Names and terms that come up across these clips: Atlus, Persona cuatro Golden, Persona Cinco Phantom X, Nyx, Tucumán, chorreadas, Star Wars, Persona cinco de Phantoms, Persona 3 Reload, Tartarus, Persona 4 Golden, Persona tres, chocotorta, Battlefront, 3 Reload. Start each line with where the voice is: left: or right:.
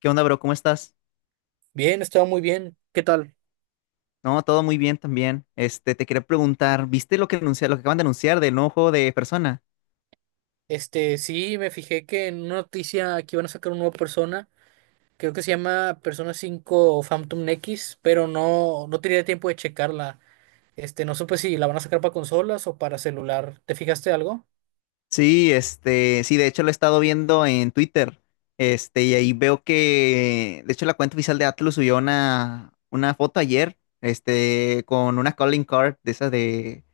left: ¿Qué onda, bro? ¿Cómo estás?
right: Bien, estaba muy bien. ¿Qué tal?
left: No, todo muy bien también. Te quería preguntar, ¿viste lo que acaban de anunciar del nuevo juego de Persona?
right: Sí, me fijé que en una noticia aquí van a sacar una nueva persona. Creo que se llama Persona Cinco Phantom X, pero no, no tenía tiempo de checarla. No supe si la van a sacar para consolas o para celular. ¿Te fijaste algo?
left: Sí, de hecho lo he estado viendo en Twitter. Y ahí veo que, de hecho, la cuenta oficial de Atlus subió una foto ayer, con una calling card de esas de,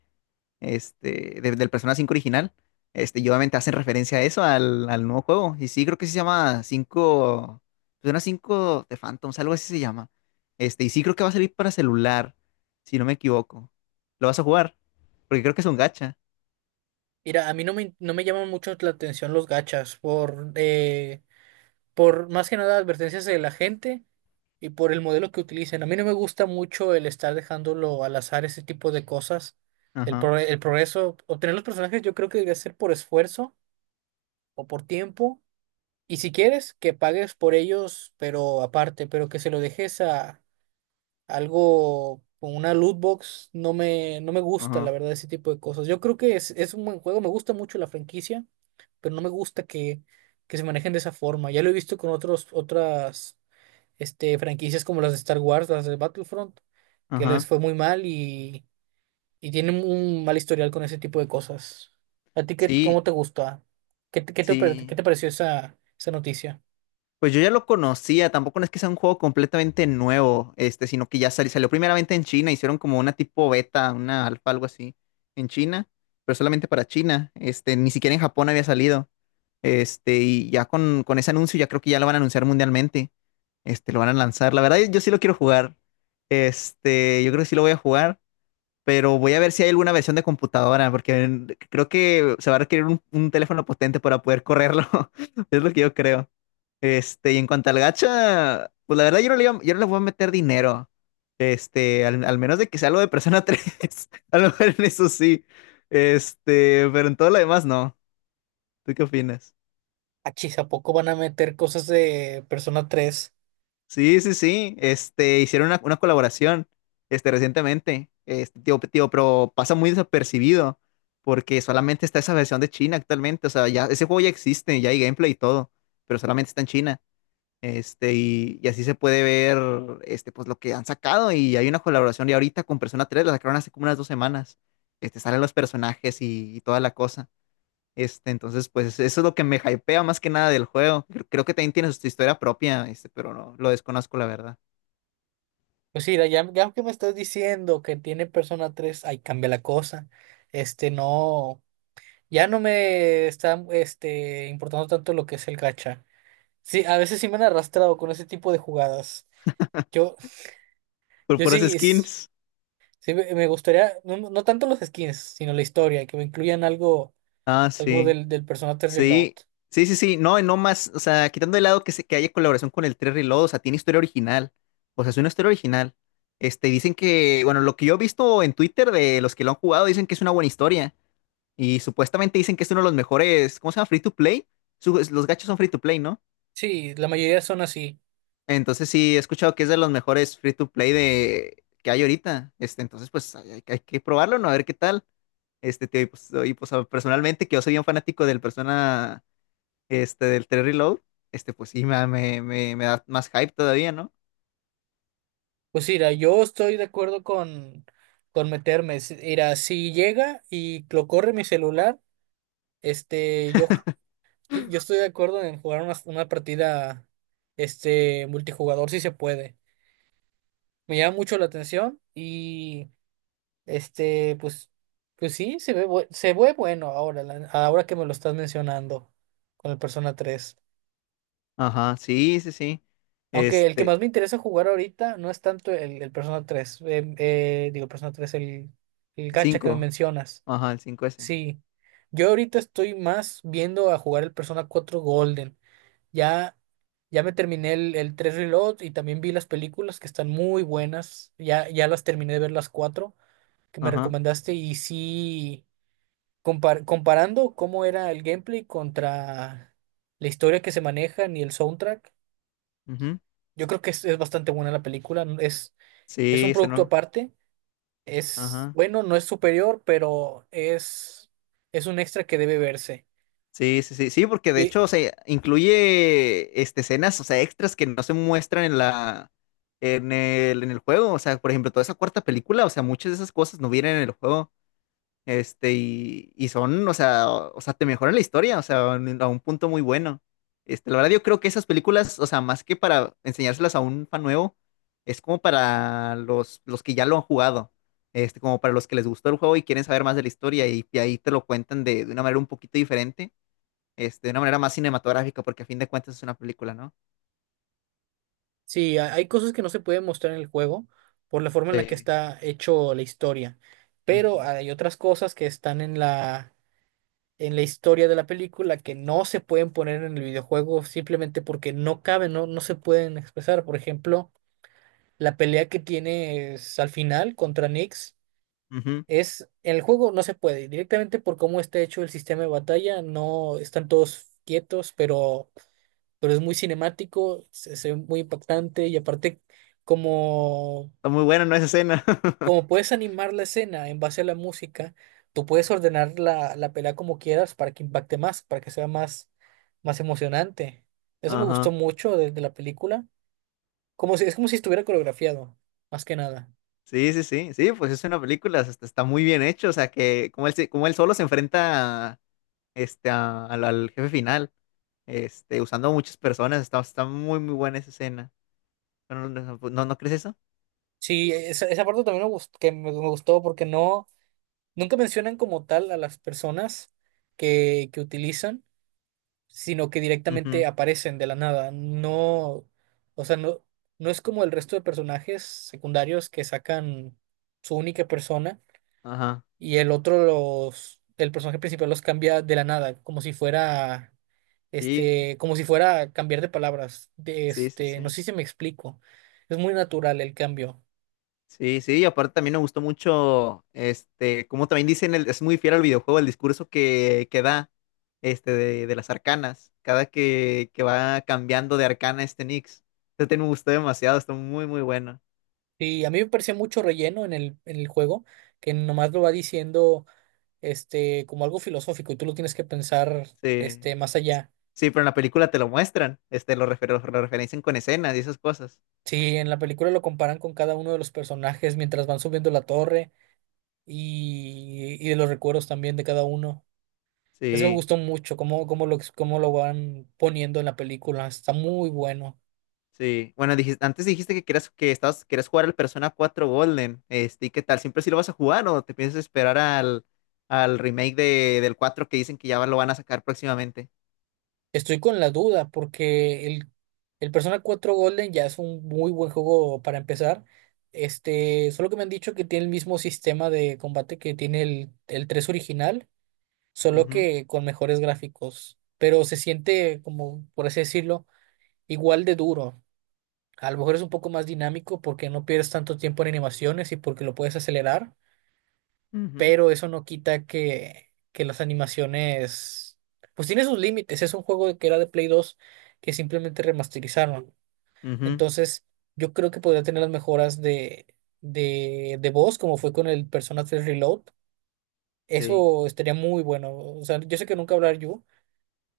left: del Persona 5 original. Y obviamente hacen referencia a eso, al nuevo juego. Y sí, creo que sí se llama cinco Persona cinco de Phantoms, algo así se llama. Y sí creo que va a salir para celular, si no me equivoco. ¿Lo vas a jugar? Porque creo que es un gacha.
right: Mira, a mí no me llaman mucho la atención los gachas por más que nada advertencias de la gente y por el modelo que utilicen. A mí no me gusta mucho el estar dejándolo al azar ese tipo de cosas. El,
left: Ajá,
right: pro- el progreso, obtener los personajes yo creo que debe ser por esfuerzo o por tiempo. Y si quieres, que pagues por ellos, pero aparte, pero que se lo dejes a algo con una loot box, no me gusta, la
left: ajá,
right: verdad, ese tipo de cosas. Yo creo que es un buen juego, me gusta mucho la franquicia, pero no me gusta que se manejen de esa forma. Ya lo he visto con otras franquicias como las de Star Wars, las de Battlefront, que les
left: ajá.
right: fue muy mal y tienen un mal historial con ese tipo de cosas. ¿A ti qué,
left: Sí,
right: cómo te gusta? ¿Qué
left: sí.
right: te pareció esa noticia?
left: Pues yo ya lo conocía, tampoco no es que sea un juego completamente nuevo, sino que salió primeramente en China, hicieron como una tipo beta, una alfa, algo así, en China, pero solamente para China, ni siquiera en Japón había salido, y ya con ese anuncio ya creo que ya lo van a anunciar mundialmente, lo van a lanzar, la verdad yo sí lo quiero jugar, yo creo que sí lo voy a jugar, pero voy a ver si hay alguna versión de computadora, porque creo que se va a requerir un teléfono potente para poder correrlo, es lo que yo creo. Y en cuanto al gacha, pues la verdad yo no le voy a meter dinero. Al menos de que sea algo de Persona tres. A lo mejor en eso sí. Pero en todo lo demás no. ¿Tú qué opinas?
right: Achis, ¿a poco van a meter cosas de Persona 3?
left: Sí, sí, sí. Hicieron una colaboración, recientemente. Pero pasa muy desapercibido porque solamente está esa versión de China actualmente. O sea, ya, ese juego ya existe, ya hay gameplay y todo, pero solamente está en China. Y así se puede ver, pues lo que han sacado. Y hay una colaboración ya ahorita con Persona tres, la sacaron hace como unas dos semanas. Salen los personajes y toda la cosa. Entonces, pues eso es lo que me hypea más que nada del juego. Creo que también tiene su historia propia, pero no, lo desconozco la verdad.
right: Pues mira, ya, ya que me estás diciendo que tiene Persona 3, ahí cambia la cosa. No, ya no me está importando tanto lo que es el gacha. Sí, a veces sí me han arrastrado con ese tipo de jugadas. Yo,
left: Por
right: Yo
left: puras
right: sí, es-
left: skins.
right: sí me gustaría, no, no tanto los skins, sino la historia, que me incluyan algo,
left: Ah,
right: algo
left: sí.
right: del personaje Reload.
left: Sí, sí, sí, sí, no, y no más, o sea, quitando de lado que haya colaboración con el 3 Reload, o sea, tiene historia original, o sea, es una historia original. Dicen que, bueno, lo que yo he visto en Twitter de los que lo han jugado, dicen que es una buena historia, y supuestamente dicen que es uno de los mejores, ¿cómo se llama? Free to play. Los gachos son free to play, ¿no?
right: Sí, la mayoría son así.
left: Entonces sí, he escuchado que es de los mejores free to play de, que hay ahorita, entonces pues hay que probarlo, ¿no? A ver qué tal. Y pues, y, pues, personalmente, que yo soy un fanático del Persona, del 3 Reload, pues sí, me da más hype todavía, ¿no?
right: Pues mira, yo estoy de acuerdo con meterme. Mira, si llega y lo corre mi celular, este, yo Sí, Yo estoy de acuerdo en jugar una partida multijugador si se puede. Me llama mucho la atención y este pues pues sí se ve bueno, ahora que me lo estás mencionando con el Persona tres.
left: Ajá, sí, sí, sí.
right: Aunque el que
left: Este,
right: más me interesa jugar ahorita no es tanto el Persona tres, digo Persona tres, el gacha que me
left: Cinco,
right: mencionas.
left: ajá, el cinco s.
right: Sí. Yo ahorita estoy más viendo a jugar el Persona cuatro Golden. Ya, ya me terminé el tres Reload y también vi las películas que están muy buenas. Ya, ya las terminé de ver las cuatro que me
left: Ajá,
right: recomendaste y sí, comparando cómo era el gameplay contra la historia que se maneja y el soundtrack,
left: ujú.
right: yo creo que es bastante buena la película. Es un
left: Sí, se
right: producto
left: no.
right: aparte. Es,
left: Ajá.
right: bueno, no es superior, pero es un extra que debe verse.
left: Sí, sí, sí, sí, porque de
right: Y,
left: hecho, o sea, incluye escenas, o sea, extras que no se muestran en en en el juego. O sea, por ejemplo, toda esa cuarta película, o sea, muchas de esas cosas no vienen en el juego. Y son, o sea, te mejoran la historia, a un punto muy bueno. La verdad, yo creo que esas películas, o sea, más que para enseñárselas a un fan nuevo, es como para los que ya lo han jugado. Como para los que les gustó el juego y quieren saber más de la historia, y ahí te lo cuentan de una manera un poquito diferente, de una manera más cinematográfica, porque a fin de cuentas es una película, ¿no?
right: Sí, hay cosas que no se pueden mostrar en el juego por la forma en la que
left: Sí.
right: está hecho la historia, pero
left: Ujú.
right: hay otras cosas que están en la historia de la película que no se pueden poner en el videojuego simplemente porque no caben, no, no se pueden expresar. Por ejemplo, la pelea que tienes al final contra Nyx
left: Ujú.
right: es en el juego no se puede, directamente por cómo está hecho el sistema de batalla, no están todos quietos, pero es muy cinemático, se ve muy impactante y aparte como,
left: Está muy bueno, ¿no? Esa escena.
right: como puedes animar la escena en base a la música, tú puedes ordenar la, la pelea como quieras para que impacte más, para que sea más, más emocionante. Eso me gustó
left: Ajá.
right: mucho de la película, como si, es como si estuviera coreografiado, más que nada.
left: Sí, sí, sí, sí, pues es una película, hasta está muy bien hecho, o sea que como él solo se enfrenta al jefe final, usando a muchas personas, está, está muy, muy buena esa escena. Bueno, no crees eso?
right: Sí, esa parte también me gustó, que me gustó porque no, nunca mencionan como tal a las personas que utilizan, sino que directamente
left: Ujú.
right: aparecen de la nada. No, o sea, no, no es como el resto de personajes secundarios que sacan su única persona
left: Ajá,
right: y el otro el personaje principal los cambia de la nada, como si fuera,
left: sí,
right: como si fuera cambiar de palabras.
left: sí, sí,
right: No
left: sí.
right: sé si me explico. Es muy natural el cambio.
left: Sí, sí, y aparte también me gustó mucho, como también dicen, el, es muy fiel al videojuego, el discurso que da, de las arcanas, que va cambiando de arcana este Nix. Me gustó demasiado, está muy, muy bueno.
right: Y a mí me parecía mucho relleno en el juego, que nomás lo va diciendo como algo filosófico y tú lo tienes que pensar
left: Sí,
right: más allá.
left: sí, pero en la película te lo muestran, lo referencian con escenas y esas cosas.
right: Sí, en la película lo comparan con cada uno de los personajes mientras van subiendo la torre y de los recuerdos también de cada uno. Eso me
left: Sí,
right: gustó mucho, cómo lo van poniendo en la película. Está muy bueno.
left: sí. Bueno, dijiste, antes dijiste que querías jugar al Persona cuatro Golden, ¿y qué tal? ¿Siempre sí lo vas a jugar o te piensas esperar al remake del 4 que dicen que ya lo van a sacar próximamente?
right: Estoy con la duda porque el Persona 4 Golden ya es un muy buen juego para empezar. Solo que me han dicho que tiene el mismo sistema de combate que tiene el 3 original, solo
left: Ujú,
right: que con mejores gráficos. Pero se siente como, por así decirlo, igual de duro. A lo mejor es un poco más dinámico porque no pierdes tanto tiempo en animaciones y porque lo puedes acelerar,
left: ujú,
right: pero eso no quita que las animaciones, pues tiene sus límites. Es un juego que era de Play 2 que simplemente remasterizaron.
left: ujú,
right: Entonces, yo creo que podría tener las mejoras de voz, como fue con el Persona 3 Reload.
left: sí.
right: Eso estaría muy bueno. O sea, yo sé que nunca hablar yo,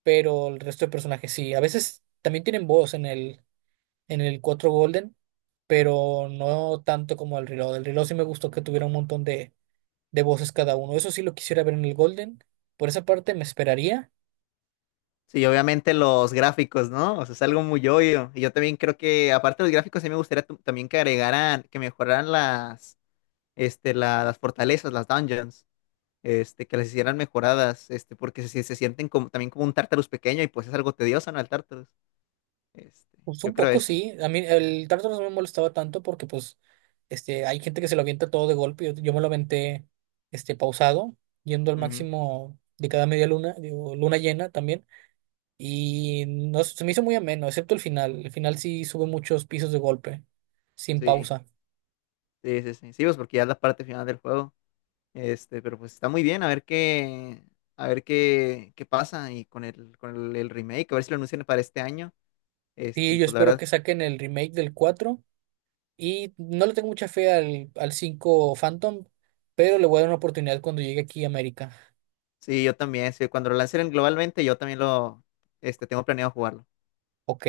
right: pero el resto de personajes sí. A veces también tienen voz en el cuatro Golden, pero no tanto como el reloj. El reloj sí me gustó que tuviera un montón de voces cada uno. Eso sí lo quisiera ver en el Golden. Por esa parte me esperaría.
left: Sí, obviamente los gráficos, ¿no? O sea, es algo muy obvio. Y yo también creo que, aparte de los gráficos, sí me gustaría también que agregaran, que mejoraran las fortalezas, las dungeons. Que las hicieran mejoradas, porque se sienten como, también como un Tartarus pequeño y pues es algo tedioso, ¿no? El Tartarus. Este,
right: Pues
left: yo
right: un
left: creo
right: poco
left: eso, ¿no?
right: sí. A mí el Tartarus no me molestaba tanto porque pues hay gente que se lo avienta todo de golpe. Yo me lo aventé pausado, yendo al
left: Ujú.
right: máximo de cada media luna, digo, luna llena también. Y no, se me hizo muy ameno, excepto el final. El final sí sube muchos pisos de golpe, sin
left: Sí,
right: pausa.
left: sí, sí, sí. Sí, pues porque ya es la parte final del juego. Pero pues está muy bien, a ver qué, a ver qué pasa y el remake, a ver si lo anuncian para este año.
right: Y
left: Y
right: yo
left: pues la
right: espero
left: verdad,
right: que saquen el remake del cuatro. Y no le tengo mucha fe al, al cinco Phantom, pero le voy a dar una oportunidad cuando llegue aquí a América.
left: sí, yo también, sí, cuando lo lancen globalmente, yo también lo, tengo planeado jugarlo.
right: Ok.